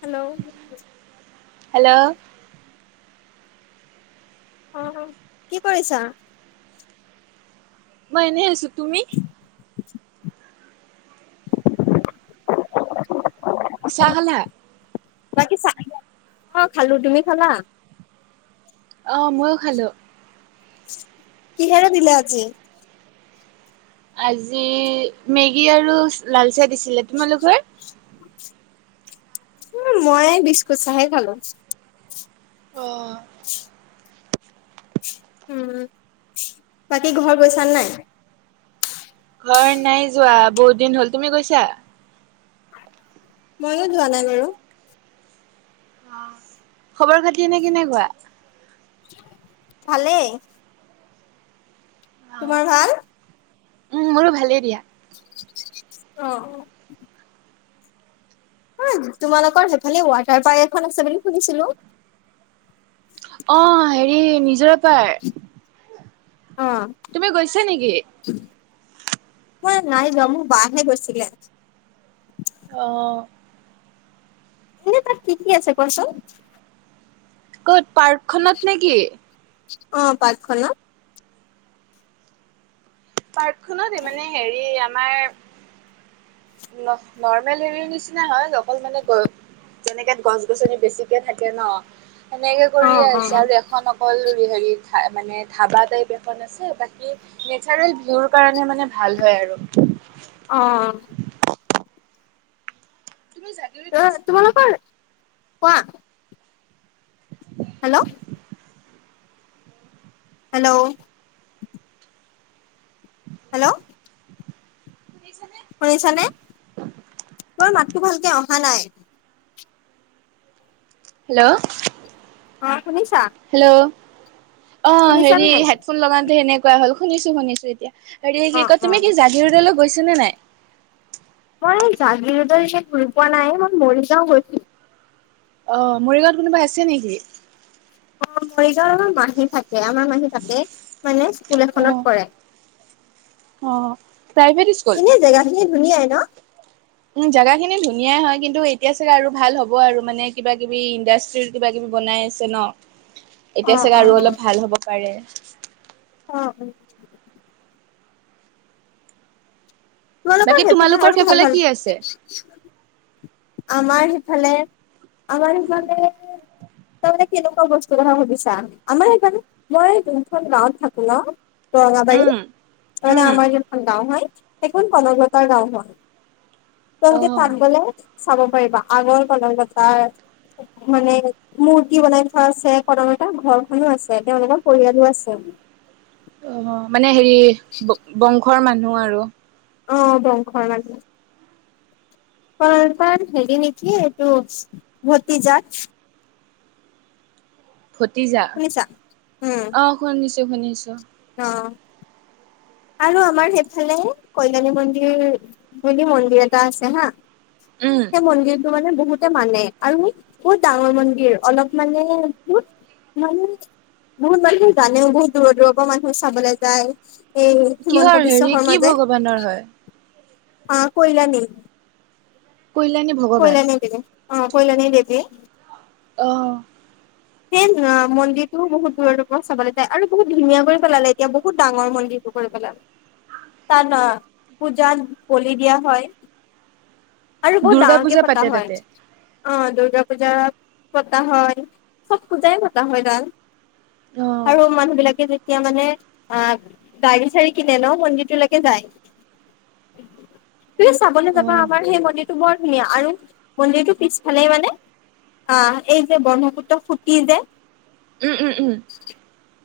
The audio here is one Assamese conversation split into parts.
হেল্ল' হেল্ল' অ কি কৰিছা মই এনে আছো তুমি [inaudible] চাহ খালা বাকী চা অ খালো তুমি খালা অঁ ময়ো খালোঁ কিহৰে দিলে আজি আজি মেগী আৰু লাল চাহ দিছিলে তোমালোকৰ উ মই বিস্কুট চাহে খালো অ [inaudible] উম বাকী ঘৰ গৈছা নাই ঘৰ নাই যোৱা বহুত দিন হল তুমি গৈছা ময়ো যোৱা নাই বাৰু আহ খবৰ খাতি নে কেনেকুৱা ভালেই তোমাৰ ভাল উম মোৰো ভালেই দিয়া অ',। হয় তোমালোকৰ সেইফালে ৱাটাৰ পাৰ্ক এখন আছে বুলি শুধছিলো নিজৰ পাই অ তুমি গৈছা নেকি? মই নাই যোৱা মোক বাহহে গৈছিলে আহ এনে তাৰ কি, কি আছে কোৱা চোন ক'ত পাৰ্কখনত নেকি অ পাৰ্কখন ন পাৰ্কখনতে মানে হেৰি আমাৰ ন নৰ্মেল হেৰিৰ নিচিনা হয় অকল মানে গৈ তেনেকে গছ- গছনি বেছিকে থাকে ন সেনেকে অ কৰি অ আহিছে আৰু এখন অকল হেৰি মানে ধাবা টাইপ এখন আছে বাকী নেচাৰেল ভিউৰ কাৰণে মানে ভাল হয় আৰু অ', তুমি জগিৰোত ত গৈছে নাই তোমালোকৰ কোৱা হেল্ল', হেল্ল' হেল্ল', শুনিছানে শুনিছানে তোৰ মাতটো ভালকে অহা নাই হেল্ল', অ শুনিছা হেল্ল' অ', শুনিছা হেৰি নাই? হেডফোন লগাটো সেনেকুৱা হল শুনিছো শুনিছো এতিয়া হেৰি কি অ', কয় অ', তুমি কি জাগিৰোদৰ গৈছা নে নাই মই জাগিৰোদৰ ঘুৰি পোৱা নাই মই মৰি যাও গৈছো অ মৰিগাঁৱত কোনোবা আছে নেকি অ', মৰিগাঁও আমাৰ মাহী থাকে আমাৰ মাহী তাকে মানে স্কুল এখনত কৰে অঁ এনে জেগাখিনি ধুনীয়াই ন উ জেগা খিনি ধুনীয়াই হয় কিন্তু এতিয়া চাগে আৰু ভাল হ'ব আৰু মানে কিবা কিবি ইণ্ডাষ্ট্ৰিৰ কিবা- কিবি বনাই আছে ন এতিয়া অ', চাগে আৰু অ', অলপ ভাল হ'ব পাৰে অ', অ',। তোমালোকৰ বাকী সেইফালে আৰু ভাল ভাল কি আছে? আমাৰ সিফালে আমাৰ সিফালে তাৰ মানে কেনেকুৱা বস্তুৰ কথা সুধিছা আমাৰ সেইকাৰণে মই দুখন গাঁৱত থাকো ন ৰৰঙাবাৰী উম মানে উম। আমাৰ যিখন গাও হয় সেইখন কজতাৰ গাওঁ হয় তোমালোকে অ' তাত গলে চাব পাৰিবা আগৰ কলংকতাৰ মানে মূৰ্তি বনাই থোৱা আছে কদম এতটা ঘৰখনো আছে তেওঁনেৰ পৰিয়ালো আছে [unintelligible] অ', মানে হেৰি বংশৰ মানুহ আৰু অ বংশৰ লাগে ক তাৰ হেৰি নেকি এইটো ভতিজাত ভতিজা শুনিছা উম অ শুনিছোঁ শুনিছোঁ অ আৰু আমাৰ সেইফালে কল্যাণী মন্দিৰ বুলি মন্দিৰ এটা আছে হা উম। সেই মনগিৰ ত মানে বহুতে মানে আৰু বহুত ডাঙৰ মন্দিৰ অলপ মানে বহুত মানহ বহুত মানুহে জানেও বহুত দূৰৰ দূৰৰ পৰা মানুহ চাবলৈ যায় এই হিমন্ত কিহৰ বিশ্ব শ হেৰি কি মাজ যে ভগৱানৰ হয়? অ কলাণী কল্যাণী কইল ভগৱান। নে দেিবি অ কইল নে দেিব আহ সেই মন্দিৰটো বহুত দূৰৰূৰ পৰা চাবলৈ যায় আৰু বহুত ধুনীয়া কৰি পেলালে এতিয়া বহুত ডাঙৰ মন্দিৰ পেল তাৰ ন পূজ বলি দিয়া হয় আৰু বহুত দুৰ্গা পূজা ডাঙক পতা পাতে হয় তাতে। অ দুূৰ্গা পূজা পতা হয় চব পূজাই পতা হয় গাল অহ আৰু মানুহ বিলাকে যেতিয়া মানে অ গাড় বিচাৰি কিনে ন মন্দিৰটোলৈকে যায় উ তু চাবলৈ যাবা অ'। আমাৰ সেই মন্দিৰটো বৰ ধুনীয়া আৰু মন্দিৰটো পিছফালে মানে আহ এই যে ব্ৰহ্মপুত্ৰ ফুটি যে উম উম উম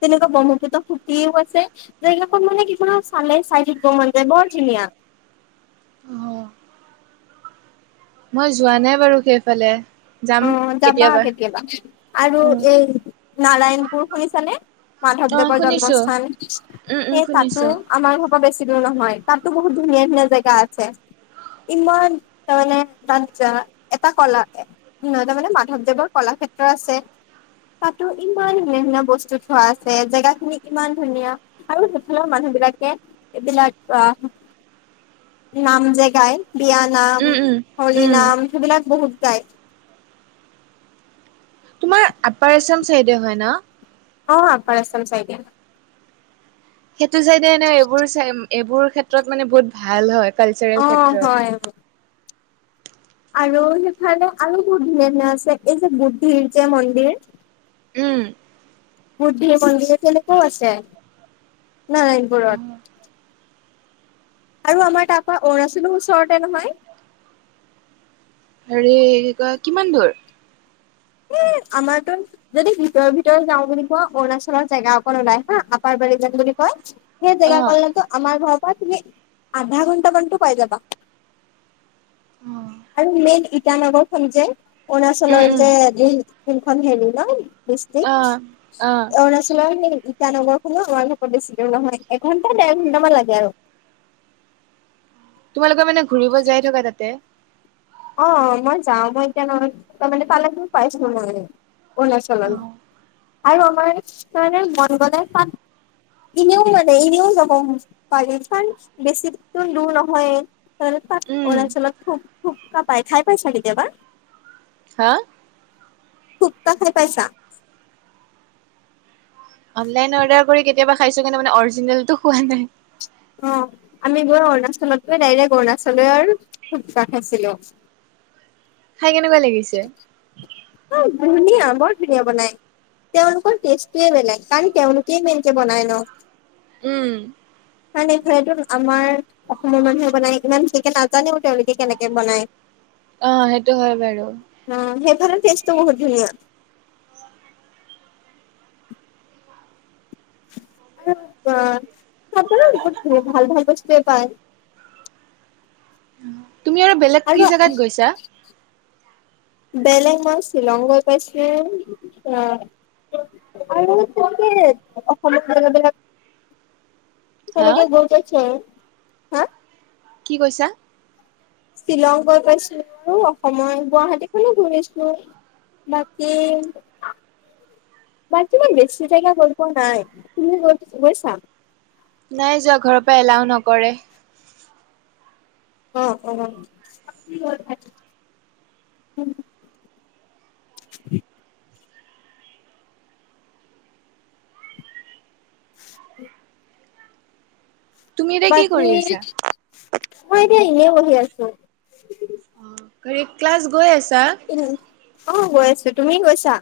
তেনেকুৱা ব্ৰহ্মপুত্ৰ ফুটিও আছে যগিলাাক মানে কো চালে চাইডত ব মন যায় বৰ ধুনীয়া অ' [unintelligible] মই যোৱা নাই বাৰু সেইফালে অ যাবা কেতিয়াবা আৰু উম। এই নাৰায়ণপুৰ শুনিছানে অ মাধৱদেৱৰ শুনিছো জন্মস্থান উম উম সেই তাতো শুনিছো আমাৰ ঘৰৰ বেছি দূৰ নহয় তাতো বহুত ধুনীয়া ধুনীয়া জেগা আছে ইমান তাৰমানে না এটা কলাক তাৰ মানে মাধৱদেৱৰ কলাক্ষেত্ৰ আছে তাতো ইমান ধুনীয়া ধুনীয়া বস্তু থোৱা আছে জেগা খিনি ইমান ধুনীয়া আৰু সিফালৰ মানুহ এইবিলাকে এইবিলাক আহ নাম জেগাই উম বিয়ানাম উম হল উম। নাম সেইবিলাক বহুত গায় তোমাৰ আপাৰ আছাম চাইডে হয় ন অ পাৰচাম চাই দিয় সেইটো চাইডেনে এইবোৰ এইবোৰ ক্ষেত্ৰত মানে বহুত ভাল হয় অ কালচাৰেল হয় ক্ষেত্ৰত আৰু সেইফালে আৰু বু ধিন ধন আছে এই যে বুদ্ধিৰ যে মন্দিৰ উম বুদ্ধি মন্দিৰ কেনেকাও আছে নাই এইপ আৰু আমাৰ তাৰপ অৰুণাচলৰ ওচৰতে নহয় হ ক কিমান দূৰ উ আমাৰতো যদি ভিতৰৰ ভিতৰ যাও বুলি কোৱা অৰুণাচলৰ জেগা অক ওলাই হা আপাৰবাৰিজন বুলি কোৱা সেই অ জেগা কো আমাৰ ঘৰৰ পৰা তুমি আধা ঘন্টামানতটো পাই যাবা আৰু মেইন ইটানগৰখন যে উম অচলৰ উম। যেখন হেৰি ন বেছি অ অ ন আছিলল টানগৰ খো আমাৰ ঘত দিছিলেও নহয় এঘন্টা ডেৰ ঘন্টামান লাগে আৰু [unintelligible] তোমালোকৰ মানে ঘুৰিব যাই থকা তাতে অ মই যাও মই এতিয়া, [unintelligible] পাইছিলো মই অৰুণাচললৈ আৰু আমাৰ কানে মন গলে তাত এনেও মানে এনেও যাব পাৰি কাৰন বেছি দূৰ নহয় এ উম। অৰুণাচলত থপ থুপকা পায় খাই পাইছা কেতিয়াবা হয় ফুতকা খাই পইচা? অনলাইন অৰ্ডাৰ কৰি কেতিয়াব খাইছো কিন্ত অৰিজিনাল টো খোৱা নাই। অ আমি গৈ অৰুণাচলতকৈ ডাইৰেক্ট অৰুণাচল থুপকা খাইছিলো। [unintelligible] খাই কেনেকুৱা লাগিছে, ধুনীয়া বৰ ধুনীয়া বনাই তেওঁলোকৰ টেষ্টটোৱে বেলেগ, কাৰণ তেওঁলোকেই মেইনকে বনায় ন। উম কাৰণ এইফালেটো আমাৰ অসমৰ মানুহে বনায় ইমান ভালকে নাজানেও তেওঁলোকে কেনেকে বনায়। উ [unintelligible] অ সেইটো হয় বাৰু। সেইফালৰ টেষ্টটো বহুত দুনীয়া আৰু, আ চাত [unintelligible] ভাল ভাল বস্তুৱে পায়। তুমি আৰু বেলেগ কি জেগাত গৈছা বেলেগ মই শ্বিলংত গৈ পাইছিলোঁ আহ, আৰু তেওলোকে অসমত খেল বিলাক হা তেনেকে গৈ পাইছে হা, কি কৈছা শ্বিলং গৈ পাইছিলো। আৰু অসমৰ গুৱাহাটীখনো ঘূৰিছিলো। বাকী বাকী ইমান বেছি জেগা গৈ পোৱা নাই, তুমি গৈ পাই--গৈছা নাই যোৱা ঘৰৰ পৰা এলাও নকৰে অ অ অ উ উ তুমি এতিয়া কি বাকি কৰি আছা মই এতিয়া এনে বহি আছো। ঘৰি ক্লাছ গৈ আছ উ আহ গৈ আছো, তুমি গৈছা।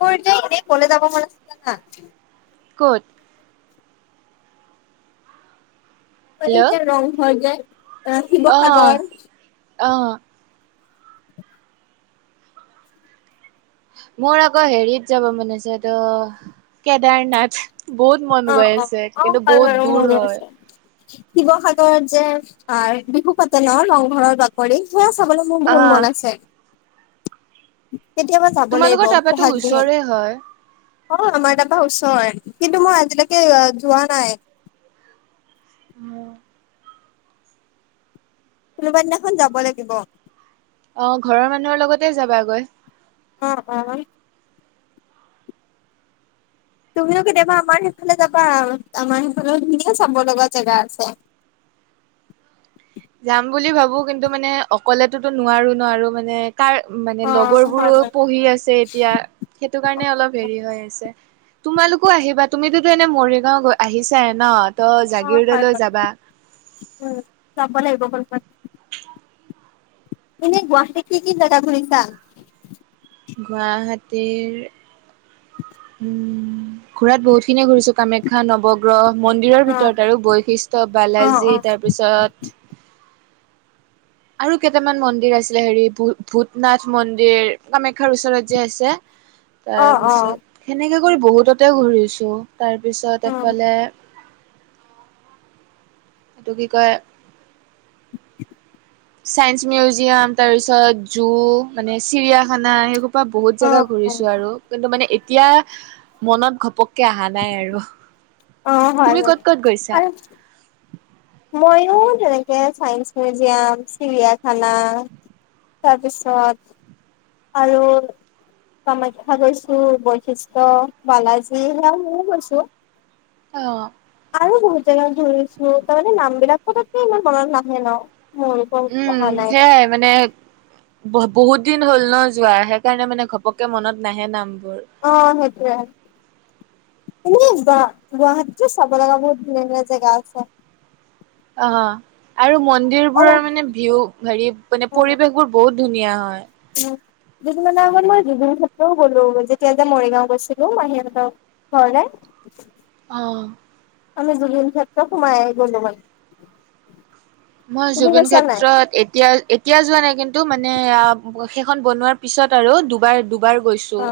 মোৰ যে এনেই কলৈ যাব মান আছে জানা? ক'ত এই হেল্ল' যে ৰংঘৰ যে, এহ অ শিৱসাগৰ অ মোৰ আকৌ হেৰিত যাব মন আছে এইটো কেদাৰনাথ, বহুত মন অ গৈ অ আছে কিন্তু বহুত দূৰ হয়। শিৱসাগৰৰত যে পায় বিহু পাতে ন ৰংঘৰৰ বাকৰি সেইয়া চাবলৈ মোৰ বহুত আহ মন আছে কেতিয়াবা যাব লাগিব তোমালোকৰ তাৰপৰাতো বহাগ ওচৰে বিহুত হয় অ আমাৰ এটা ওচৰ কিন্তু মই আজিলৈকে যোৱা নাই ম কোনোবা দিনাখন যাব লাগিব। অ ঘৰৰ মানুহৰ লগতে যাবাগৈ অ অ [unintelligible] তুমিও কেতিয়াবা আমাৰ সেইফালে যাবা আৰু আমাৰ সেইফালেও ধুনীয়া চাব লগা জেগা আছে। [unintelligible] যাম বুলি ভাবো, কিন্তু মানে অকলেতো নোৱাৰো ন আৰু মানে, কাৰ মানে অ লগৰ হয় বোৰো হয় পঢ়ি আছে এতিয়া সেইটো অ কাৰণে অলপ হেৰি হৈ আছে তোমালোকো আহিবা তুমিতোতো এনে মৰিগাঁও আহিছাই ন ত অ হয় জাগীৰোডলৈ বাৰু যাবা উম ইনে গুৱাহাটী কি কি জেগা ঘুৰিছা গুৱাহাটীৰ উম ঘূৰাত বহুত খিনিয়ে ঘূৰিছো কামাখ্যা নৱগ্ৰহ মন্দিৰৰ অ ভিতৰত আৰু বশিষ্ঠ অ বালাজী অ তাৰপিছত আৰু কেইটামান মন্দিৰ আছিলে হেৰি ভূত ভূতনাথ মন্দিৰ কামাখ্যাৰ ওচৰত যে আছে অ অ তাৰপিছত সেনেকে কৰি বহুততে ঘূৰিছো অ তাৰপিছত এফালে এইটো কি কয় চাইন্স মিউজিয়াম তাৰ পিছত জু মানে চিৰিয়াখানা সেই বহুত অ জেগা অ ঘূৰিছো আৰু কিন্তু মানে এতিয়া মনত ঘপক -কে অহা নাই আৰু অ হয় তুমি ক'ত ক'ত গৈছা ময়ো তেনেকে চাইন্স মিউজিয়াম চিৰিয়াখানা তাৰপিছত আৰু কামাখ্যা গৈছো বশিষ্ঠ বালাজী সেয়া ময়ো গৈছো অ আৰু বহুত জেগা ধৃঘূৰিছো তাৰমানে নাম বিলাক পতককে ইমান মনত নাহে ন মোৰ ওপৰত উম অহা নাই সেয়াই মানে বহুত দিন হ'ল ন যোৱাৰ সেইকাৰণে মানে ঘপককে মনত নাহে নাম অ সেইটোৱে এ গ গুৱাহাটীতো চাব লগা বহুত ধুনীয়া ধুনীয়া জেগা আছে অ আৰু মই অ মন্দিৰবোৰৰ মানে ভিউ হেৰি মানে পৰিবেশবোৰ বহুত ধুনীয়া হয় দুদিনমানৰ আগত মই জুবিন ক্ষেত্ৰও গলো যেতিয়া যে মৰিগাঁও গৈছিলো মাহীহঁতৰ ঘৰলে [inaudible] অ আমি জুবিন ক্ষেত্ৰ সোমাই আহি গ'লো মানে মই তুমি জুবিন গৈছা নাই? ক্ষেত্ৰত এতিয়া এতিয়া যোৱা নাই কিন্তু মানে সেইখন বনোৱাৰ পিছত আৰু দুবাৰ দুবাৰ অ গৈছো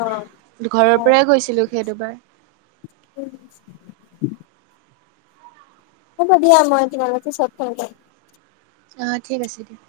অ ঘৰৰ পৰাই গৈছিলো সেই দুবাৰ হব দিয়া মই [unintelligible] অ ঠিক আছে দিয়া